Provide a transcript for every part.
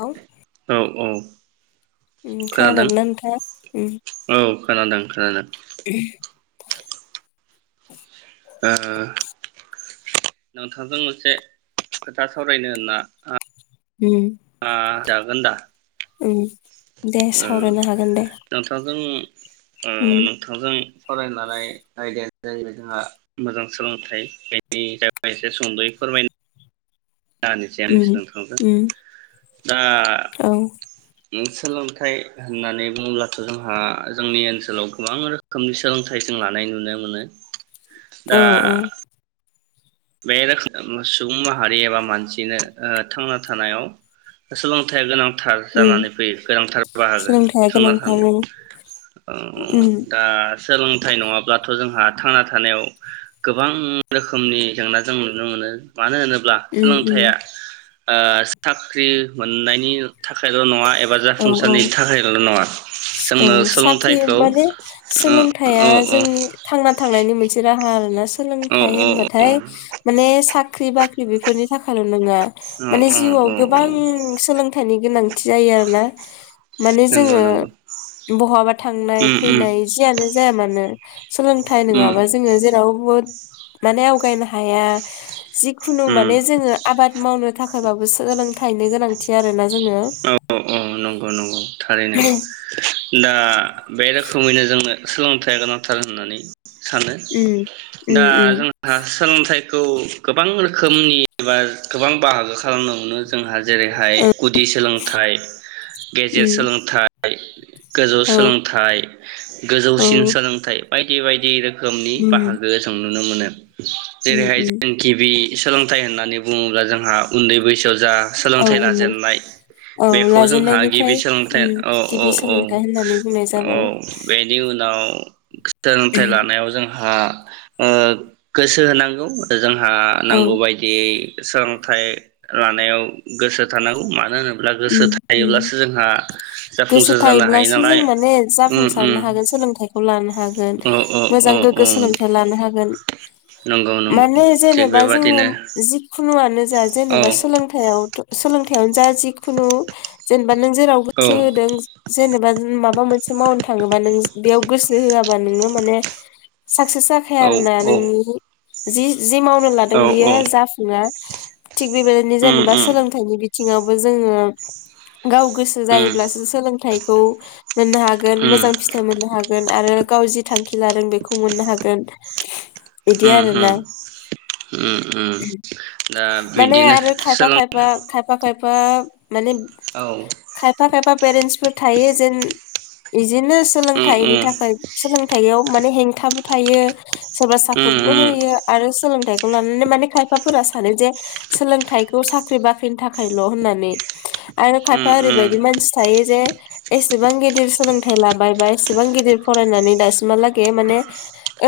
औ औ औ उम खोनादों खोनादोंना नोंथां उम औ खोनादों खोनादों उम ओ नोंथांजों मोनसे खोथा सावरायनो होनना उम आ जागोन दा उम दे ओ सावरायनो हागोन दे [inaudible] ओ उम नोंथांजों फरायनानै नायदेन जाहैबाय जोंहा मोजां सोलोंथाइ बेनि ज एसे सुंद'यै फोरमायना दानिसै आं उम सोंखांदों उम दा औ सोलोंथाइ होननानै बुङोब्लाथ जोंहा जोंनि ओनसोलाव गोबां रोखोमनि सोलोंथाइ जों लानाय नुनो मोनो औ दा औ बे रोखो सुबुं माहारि एबा मानसिनो ओ थांना थानायाव सोलोंथाइया गोनां थार उम जानानै फैयो गोनांथार बाहागो सोलोंथाइया थांना गोनांथार थानायाव उम औ उम दा सोलोंथाइ नङाब्लाथ जोंहा थांना थानायाव गोबां रोखोमनि जेंना जों नुनो मोनो मानो होनोब ब्ला सोलोंथाइया उम ओ साख्रि मोननायनि थाख थाखायल नङा एबा औ औ जाफुंसारनि थाखायल नङा जोंनो ओं साख्रि सोलोंथाइखौ माने ओ औ औ। से राहा आरोना सो सोलोंथाइ औ औ होनबाथाय माने साख्रि बाख ख्रि बेफोरनि थाखाल नोङा औ माने जिउआव औ गोबां औ सोलोंथाइनि गोनांथि आरोना। माने नंगौ जोङो नंगौ बहाबा थांनाय उम उम फैनाय जियानो जाया मानो सोलोंथाइ उम नङाबा जोङो जेराव बो माने आवगायनो हाया। जिखुनु उम माने जोङो आबाद मावनो थाखायबाबो सोलों थायनो गोनांथि आरो ना जोङो। औ औ नोंगौ नोंगौ थारैनो दा बे रोखोमैनो जों नो सोलोंथाइया गोनांथार होननानै सानो उम उम दा उम जोंहा सोलोंथाइ खौ गोबां रोखोमनि एबा गोबां बाहागो खालामनावनो जोंहा जेरैहाय गुद गुदि सोलोंथाइ गेजेर उम सोलोंथा य। गोजौ औ सोलोंथाइ औ गोजौसिन उम सोलोंथाइ। बायदि बायदि रोख खोमनि बाहागो जोंनो नुनो मोनो। उम जेरैहाय उम जों गिबि सोलोंथाइ होननानै बुङोब्ला जों हा उन्दै बैसोआव जा औ सोलोंथाइ दे लाजेननाय। औ बेखौ जोंहा गिबि लाजेननायनिफ्राय उम सोलोंथाइ औ औ गिबि औ सोलोंथाइ होननानै बुंनाय औ जाबाय बेनि उनाव [inaudible] सोलोंथाइ लानायाव जों हा ओ गोसो होनांगौ आरो जों आ औ नांगौ बायदियै सों लोंथाय लानायाव गोसो होथारनांगौ मा [unintelligible] उम उम गोसो जाफुंसार जानो हायो थायोब्लासो जों नालाय माने उम जाफुंसारनो उम हागोन सोलोंथाइखौ लानो हाग गोन औ औ मोजां गोग्गो औ सोलोंथाइ लानो हागोन नंगौ नंगौ माने थिग जेनेबा जोङो बेबादिनो जिखुनुआनो जा औ जेनेबा सोलोंथायाव सोलोंथायावनो जा जि। खुनु जेन बा नों जेराव औ गोसो होदों जेनेबा माबा मोनसे मावनो थाङोबा नों बेयाव गोसो होआबा नोङो माने। साक्सेस जाखाया औ आरोना औ नोंनि। जि। जि मावनो लादों औ बियो औ जाफुङा थिग बेबायदिनो उम जेनेबा उम सोलोंथाइनि बिथ थिङावबो जो जोङो गाव गोसो उम जायोब्लासो सोलोंथाइखौ मोननो हागोन उम मोजां फिथाइ मोननो हागोन आरो गाव जि थां खि लादों बेखौ मोननो हागोन। बिदि उम आरो उम ना उम उम दा माने बिदिनो आरो खायफा सोलों खायफा खायफा खायफ बा माने औ खायफा खायफा पेरेन्सफोर थायो जेन इज बिदिनो उम सोलोंथाइनि थाखाय सोलोंथायाव माने हेंथा। थायो सोरबा उम सापर्टबो उम होयो आरो सोलोंथाइ मानोना माने खायफाफोरा सानो जे सोलोंथाइखौ साख्रि बाख्रिनि थाख ल' होननानै आरो खायफा उम ओरैबायदि मानसि थायो जे एसेबां गिदिर सोलोंथाइ लाबाय बा एसेबां गिदिर फरायनानै दासिमहालागै माने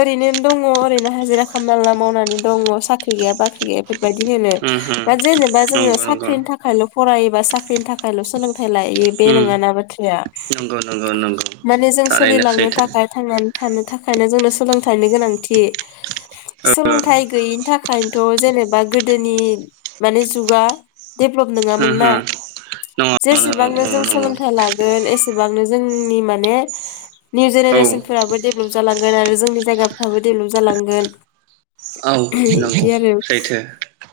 ओरैनो दङ' ओरैनो हाजिरा खामला मावनानै दङ साख्रि गैया बाख्रि गैया बेबायदि होनो उम उम बा जेनेबा जोङो नंगौ सा नंगौ ख्रिनि थाखायल' फरायो सोरबा साख्रिनि थाखायल' सोलों थाय लायो बे उम नङाना बाथ्राया नंगौ नंगौ नंगौ माने जों थारैनो सोलिलांनो सैथो थाखाय थांनानै थानो थाखायनो जोंनो सोलोंथाइनि गोनांथि ओ सोलोंथाइ हो गैयिनि थाखायनोथ' जेनेब बा गोदोनि माने जुगा डेभ्लप नङामोन ना हो नंगौ नंगौ जेसेबांनो जों औ नंगौ सोलोंथाइ लागोन एसेबांनो जोंनि माने निउ औ जेनेरेसोनफोराबो डेभेलप जालांगोन आरो जोंनि जायगाफ्राबो डेभेलप जालांगोन नंगौ बिदि आरो सैथो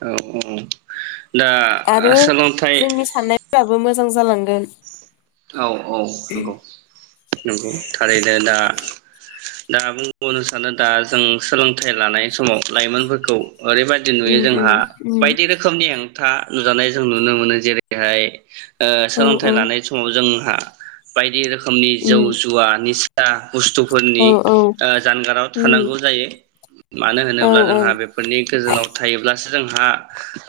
औ औ। दा आरो सोलोंथाइ जोंनि साननायफ्राबो मोज जां जालांगोन। औ औ नंगौ नंगौ थारैनो दा दा बुंबावनो सानो दा जों सोलोंथाइ लानाय समाव लाइमोनफोरखौ ओरैबायदि नुयो जोंहा उम बायदि रोखोमनि खोथा नुजानाय जों नुनो मोनो जेरैहाय ओ सोलोंथाइ उम लानाय स जोंहा बायदि रोखो खोमनि जौ उम जुवा निसा औ बुस्थुफोरनि औ ओ जानगाराव उम थानांगौ जायो मानो औ होनोब्ला औ उम औ जोंहा बेफोरनि गोजानाव थायोब्लासो जोंहा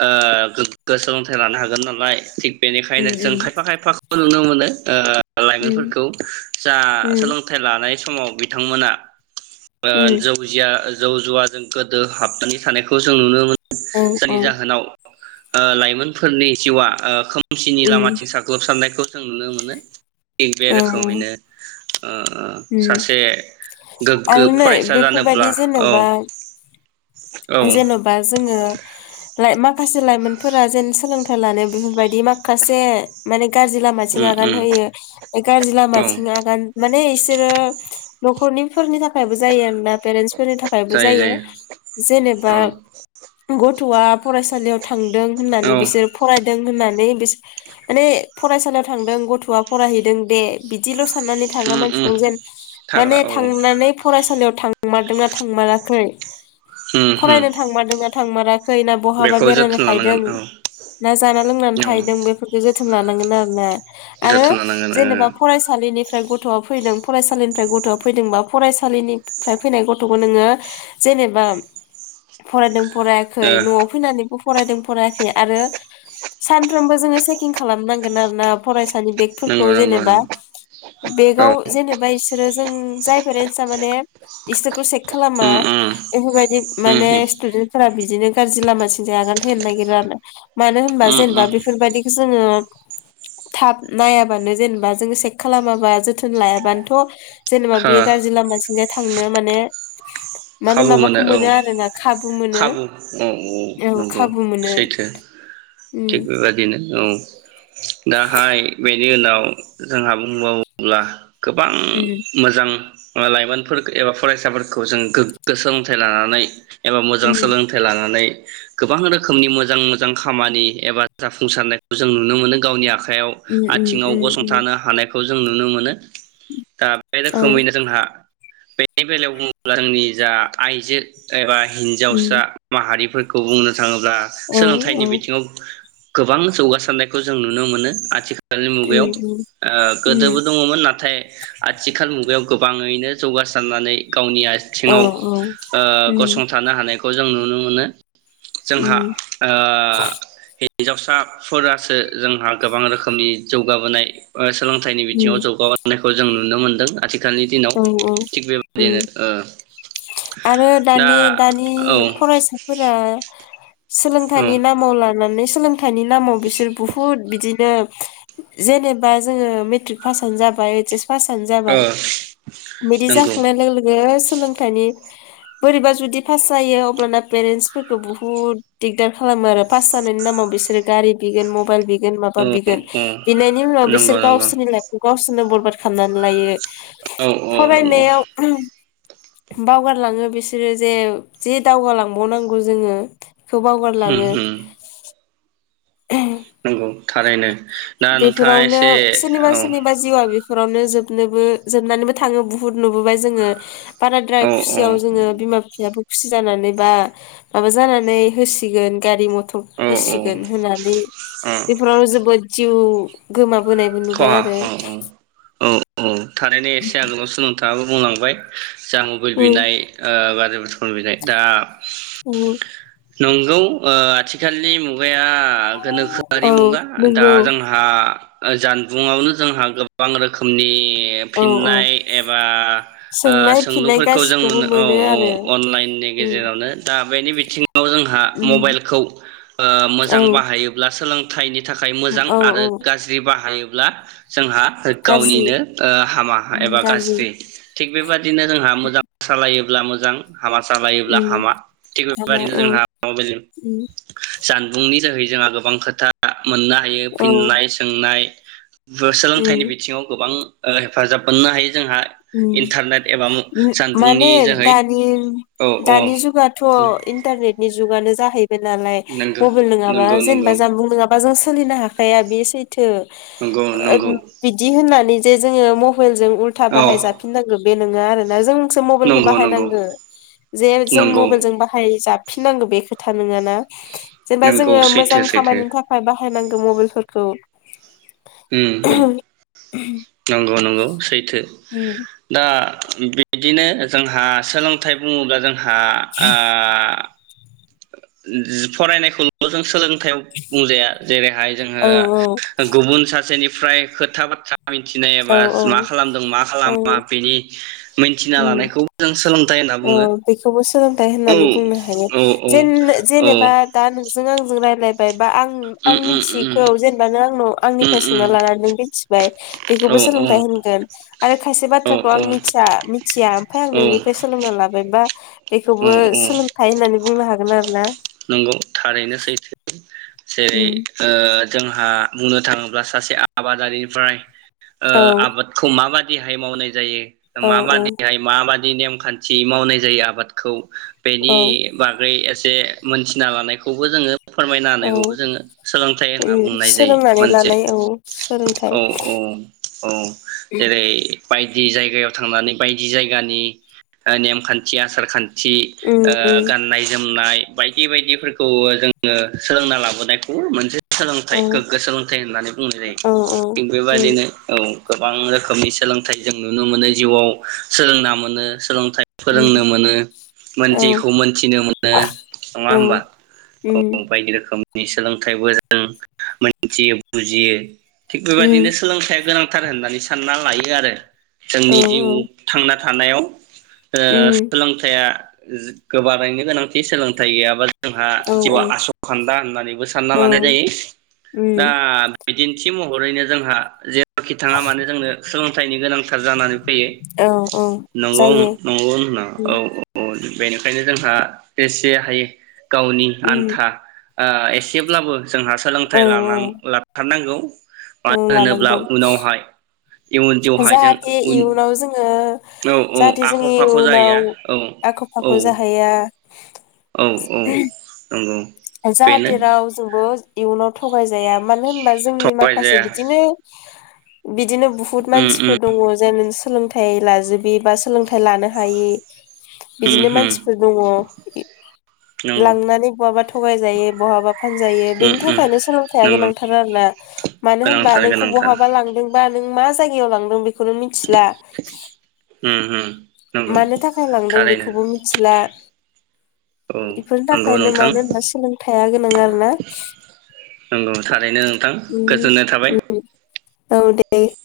ओ गोग्गो सोलोंथाइ लानो हागोन नालाय थिग बेनिखायनो उम जों खायफा खायफा नुनो मोनो ओ उम लाइमोनफोरखौ जा उम सोलोंथाइ लानाय समाव बिथांमोना ओ उम उम जौ जिया जौ जुवाजों गोदो हाबनानै थानायखौ जों नुनो मो औ जायनि औ जाहोनाव ओ लाइमोनफोरनि जिउआ ओ खोम सिनि उम लामाथिं साग्लोबसारनाय खौ जों नुनो मोनो। बे औ रोखोमैनो ओ उम सासे गोग्गो आरो नै फरायसा बेफोरबायदि जानोब्ला औ जेनबा औ जेनबा जोङो लाइ माखासे लाइमोनफोरा जेन सोलोंथाइ लानो बेफोरबायदि माखासे माने गाज्रि लामाथिं उम आगान उम होयो गाज्रि औ लामाथिं आगान माने इस सोरो न'खरनि फोरनि थाखायबो जायो आरोना पेरेन्टसफोरनि थाखायबो जायो जेनेबा औ गथ'आ फरायसालियाव था थांदों होननानै औ बिसोर फरायदों होननानै बिस माने फरायसालियाव थांदों गथ'आ फरायहैदों दे बिदिल' स साननानै थाग्रा उम उम मानसि [unintelligible] जेन थाग्रा माने औ थांनानै फरायसालियाव थांमारदोंना थांमाराखै उम उम फरायनो थांमारदों ना थांमारा खै ना बहाबा बेखौ बेरायना जोथोन थाहैदों लानांगोन औ ना जाना लोंनानै औ थाहैदों बेफोरखौ जो जोथोन लानांगोन आरोना। आरो जोथोन लानांगोन जेनेबा ओ फरायसालिनि फ्राय गथ' फैदों फरायसालिनिफ्राय गथ'आ फैदोंबा फरायसालिनिफ्राय फैनाय गथ'खौ नोङो जेनेबा फरायदों फरायाखै ओ न'आव फैनानै बो फरायदों फरायाखै आरो सानफ्रोमबो जोङो चेकिं खालामनांगोन आरोना फराय सानि बेगफोरखौ नंगौ नंगौ जेनेबा नंगौ औ बेगाव एबा इसोरो जों जाय [unintelligible] माने [unintelligible] खालामा उम उम बेफोरबायदि उम माने उम स्टुदेन्ट फोरा बिदिनो गाज्रि लामाथिंजाय आगान होनो नागिरो आरोना मानो होनबा उम उम जेनेबा बेफोरबायदिखौ जोङो थाब नायाबानो जेनेबा जोङो सेक खालामाबा जोथोन लायाबानोथ' जेनेबा हा बियो गाज्रि लामाथिंजाय थांनो माने माने खाबु माबाखौ मोनो औ आरोना खाबु मोनो खाबु औ औ नंगौ खाबु मोनो सैथो थिग उम बेबदिनो औ दाहाय बे बेनि उनाव जोंहा बुंबावोब्ला गोबां उम मोजां लाइमोनफोरखो बा एबा फरायसाफोरखौ जों गोग गो सोलोंथाइ लानानै एबा मोजां उम सोलोंथाइ लानानै गोबां रोखोमनि मोजां मोजां खामानि एबा जाफुंसारनायखौ जों नुनो मोनो गावनि आख खायाव उम आथिंङाव उम उम गसंथानो हानायखौ जों नुनो मोनो दा बे उम रोखोमैना जोंहा बेनि बेलायाव बुङोब्ला जोंनि जा आइजो एबा हिनजावसा माहारिफोर खौ बुंनो थाङोब्ला औ उम औ सोलोंथाइनि बिथिङाव गोबां जौगासारनायखौ जों नुनो मोनो आथिखाल आथिखालनि उम मुगायाव उम ओ उम गोदोबो दङमोन नाथाय आथिखाल मुगायाव गोबाङैनो जौगासारनानै गावनिया औ आथिङाव औ ओ उम गसंथानो हानाय खौ जों नुनो मोनो। जोंहा उम ओ हि हिन्जावसाफोरासो जोंहा गोबां रोखोमनि जौगाबोनाय ओ सोलों थाइनि उम बिथिंआव जौगाबोनायखौ जों नु नुनो मोनदों आथिख [unintelligible] दिनाव औ औ थिग उम बेबादिनो ओ आरो दा दानि दानि औ फरायसाफोरा औ सोलोंथाइनि नामाव ला [unintelligible] सोलों थाइनि नामाव बिसोर बुहुत बिदि [unintelligible] जेनेबा जोङो मेट्रिक पासआनो जाबाय ओइस एस क्लासानो ओ जाबाय बिदि नंगौ जाखांनाय लोगो लोगो सोलों बोरैबा जुदि पास जायो अब्लाना पेरेन्टसफोरखौ बुहुत दिगदार खालामो आरो पास जानायनि नामाव बिसोरो गारि बिगोन मबाइल बिगोन जेन माबा औ बिगोन औ बिनायनि उनाव नंगौ बिसोर नंगौ गावसोरनि लाइफखौ गावसोर नों बरबाद खालामनानै लायो औ औ नंगौ फरायनायाव ओम बावगारलाङो बिसोरो जे जे दावगालांबावनांगौ जोङो खौ बावगारलाङो नोंंगौ थारैनो दा नोंथाङा बेफोरावनो एसे सोरनिबा औ सोरनिबा जिउआ बेफ नखरावनो जोबनोबो जोबनानैबो थाङो बुहुत नुबोबाय जोङो बाराद्राय औ खुसियाव जोङो बिमा बिफायाबो खुसि जानानै बा माबा जानानै होसिगोन गारि मथ [unintelligible] औ औ होसिगोन होनानै अ बेफोराव जोबोद जिउ गोमाब ख आ ओम ओम औ ओ थारैनो एसे आगोलावसो नोंथाङा बुं बुंलांबाय जा मबइल उम बिनाय ओ बारे बारे [unintelligible] दा उम जों नों ओ आथिखालनि मुगा मुगाया गोनोखोआरि औ मुगा दा नंगौ जोंहा [unintelligible] बुङावनो जोंहा गोबां रोखोमनि ए औ औ फिननाय एबा ओ सोंनाय फिननाय सोंलुफोरखौ जों गासिखौबो मोनो औ औ आरो अनलाइननि उम गेजेरावनो दा मानि बिथिं जोंहा उम मबाइलखौ ओ मोजां औ बाहायोब्ला सोलों [unintelligible] थाखाय औ मोजां आरो औ गाज्रि बाहायो ब्ला जोंहा गाज्रि गावनिनो ओ हामा एबा गाज्रि थिग बेबादिनो जोंहा मोजां सालायो जब्ला मोजां हामा सालायोब्ला उम हामा थिग हाबा बेबायदिनो औ जोंहा माबे उम जानबुंनि जोहै जोंहा गोबां खोथा मोननो हायो औ फिननाय सोंनाय [inaudible] सोलोंथाइनि उम बिथिङाव गोबां हेफाजाब मोननो हायो जोंहा ओम इन्टारनेट एबा माने जानबुंनि जोहै दानि औ औ दानि जुगाथ' इन्टारनेटनि जुगानो जाहै नालाय नंगौ मबाइल नङाबा नंगौ जेनेबा नंगौ जानबुं नङाबा जों सोलिनो हा हाया बे सैथो नंगौ नंगौ थो बिदि होननानै जे जोङो मबाइल जों औ बाहाय जाफिनांगोन बे नोङा आरो ना जों। सो मबेलखो नंगौ बाहाय नंगौ नागौ नंगौ फिननांगौ बे खोथा नोङाना जेनेबा नंगौ जोङो मोजां सैथो सैथो खामानिनि थाखाय बा नायनांगौ मबाइलफोरखौ। ओम ओम नंगौ नंगौ सैथो। ओम। आ [inaudible] बिदिनो जोंहा सोलोंथाइ बुङोब्ला जों हा आ जि फरायनायखौल' [unintelligible] जों सोलों [inaudible] बुंजाया जेरैहाय जोङो औ गुबुन सासेनि फ्राय खोथा बाथ्रा औ मिथिनायाबा औ मा खालामदों मा खालामा औ बेनि मिथिना लानायखौ [inaudible] जों सोलों अ बेखौबो सोलोंथाइ होननानै बुंनो हायो। औ जेन औ जेनेबा दा नों जों आंजों रायलायबाय बा आं आं उम मिथियैखौ जेनेबा नों आंनाव उम आंनिफ्राय सोंना लानानै नों मिथिबाय उम औ बेखौबो सोलोंथाइ होनगोन। [inaudible] आरो खायसे बाथ्राखौ आं मिथिया मिथिया फ्राय आं औ नोंनिफ्राय सोलोंना लाबाय दा औ बेखौबो औ सोलोंथाइ होननानै बुंनो हागोन आरो। ना? नंगौ थारैनो सैथो [inaudible] [inaudible] जेरै उम ओ जोंहा बुंनो थाङोब्ला सासे आबा दारिनिफ्राय ओ औ आबादखौ माबादि रेहाय मावनाय जायो औ मा औ बादि हाय माबाद नि नेमखान्थि मावनाय जायो आबादखौ औ बेनि बागै जे मोनथिना लानायखौबो जोङो फोरमायनो हानाय औ सोलोंथाइ होनना उम बुंनाय जायो सोलोंनानै मोनसे लानाय औ सोलोंथाइ औ औ औ जेरै बायदि जायगायाव थांनानै बायदि जायगानि नेमखान्थि आसारखान्थि जि उम ओ उम गाननाय जोमनाय बायदि बायदिफोरखौ जोङो सोलोंना लाबोनायखौ मोनसे औ सोलोंथाइ गोग्गो सोलोंथाइ होननानै बुंनाय जायो औ औ थिग उम बेबायादिनो औ गोबां रोखोमनि सोलोंथाइ जों नुनो मोनो जिउआव सोलोंना मोनो सोलों जायो फोरोंनो मोनो मोनथिखौ मोनथिनो मोनो नङा होमबा औ बायदि रोखोम नि सोलोंथाइबो जों मोनथियो बुजियो थिग बेबायदिनो सोलोंथया गोनां थार होननानै साना लायो आरो जोंनि इउन थांना थानायाव ओ सोलोंथाइआ [unintelligible] गोनांथि सोलोंथाइ गैयाबा [unintelligible] जिउआ आस' खान्दा होननानैबो सानना लानाय जायो दा बिदिन्थि महरैनो जोंहा जे [unintelligible] थाङा मानोे जोंनो सोलोंथाइनि गोनांथार जानानै फैयो नंगौ नंगौ होनना औ औ औ बेनिखायनो जोंहा एसे हायो गावनि आन्था ओ एसेब्लाबो जोंहा औ सोलोंथाइ लान लाथारनांगौ औ मानो होनोब्ला लानांगौ उनावहाय इयुन जिउहाय जों जाहाथे उन इयुनाव जोङो औ औ जाहाथे आख' जोंनि फाख' उनाव जाहैया औ आख' औ फाख' जाहैया औ औ नंगौ बेनो जाहाथे रावजोंबो [unintelligible] [unintelligible] मानो होनबा जोंनि माखासे थगायजाया बिदिनो बिदिनो बुहुत उम उम मानसिफोर दङ जाय [unintelligible] सोलोंथाइ लाजोबो बा सोलोंथाइ लानो हायि उम बिदिनो उम मानसिफोर दङ नंगौ लांनानै बहाबाथ' थगाय जायो बहाबा फानजायो उम बेनि उम थाखायनो सोलोंथाइया नंगौ गोनांथार आरोना मानो होनबा गोनांथार नोंखौ गोनांथार बहाबा लांदोंबा नों मा जायगायाव लांदों बे मिथिला उम उम नंगौ मानो थाखाय लांदों थारैनो बेखौबो मिथिला औ बेफोरनि नंगौ थाखायनो नोंथां मानो सोलोंथाया गोनां आरोना नंगौ थारैनो नोंथां गोजोननाय थाबाय [unintelligible] औ दे दे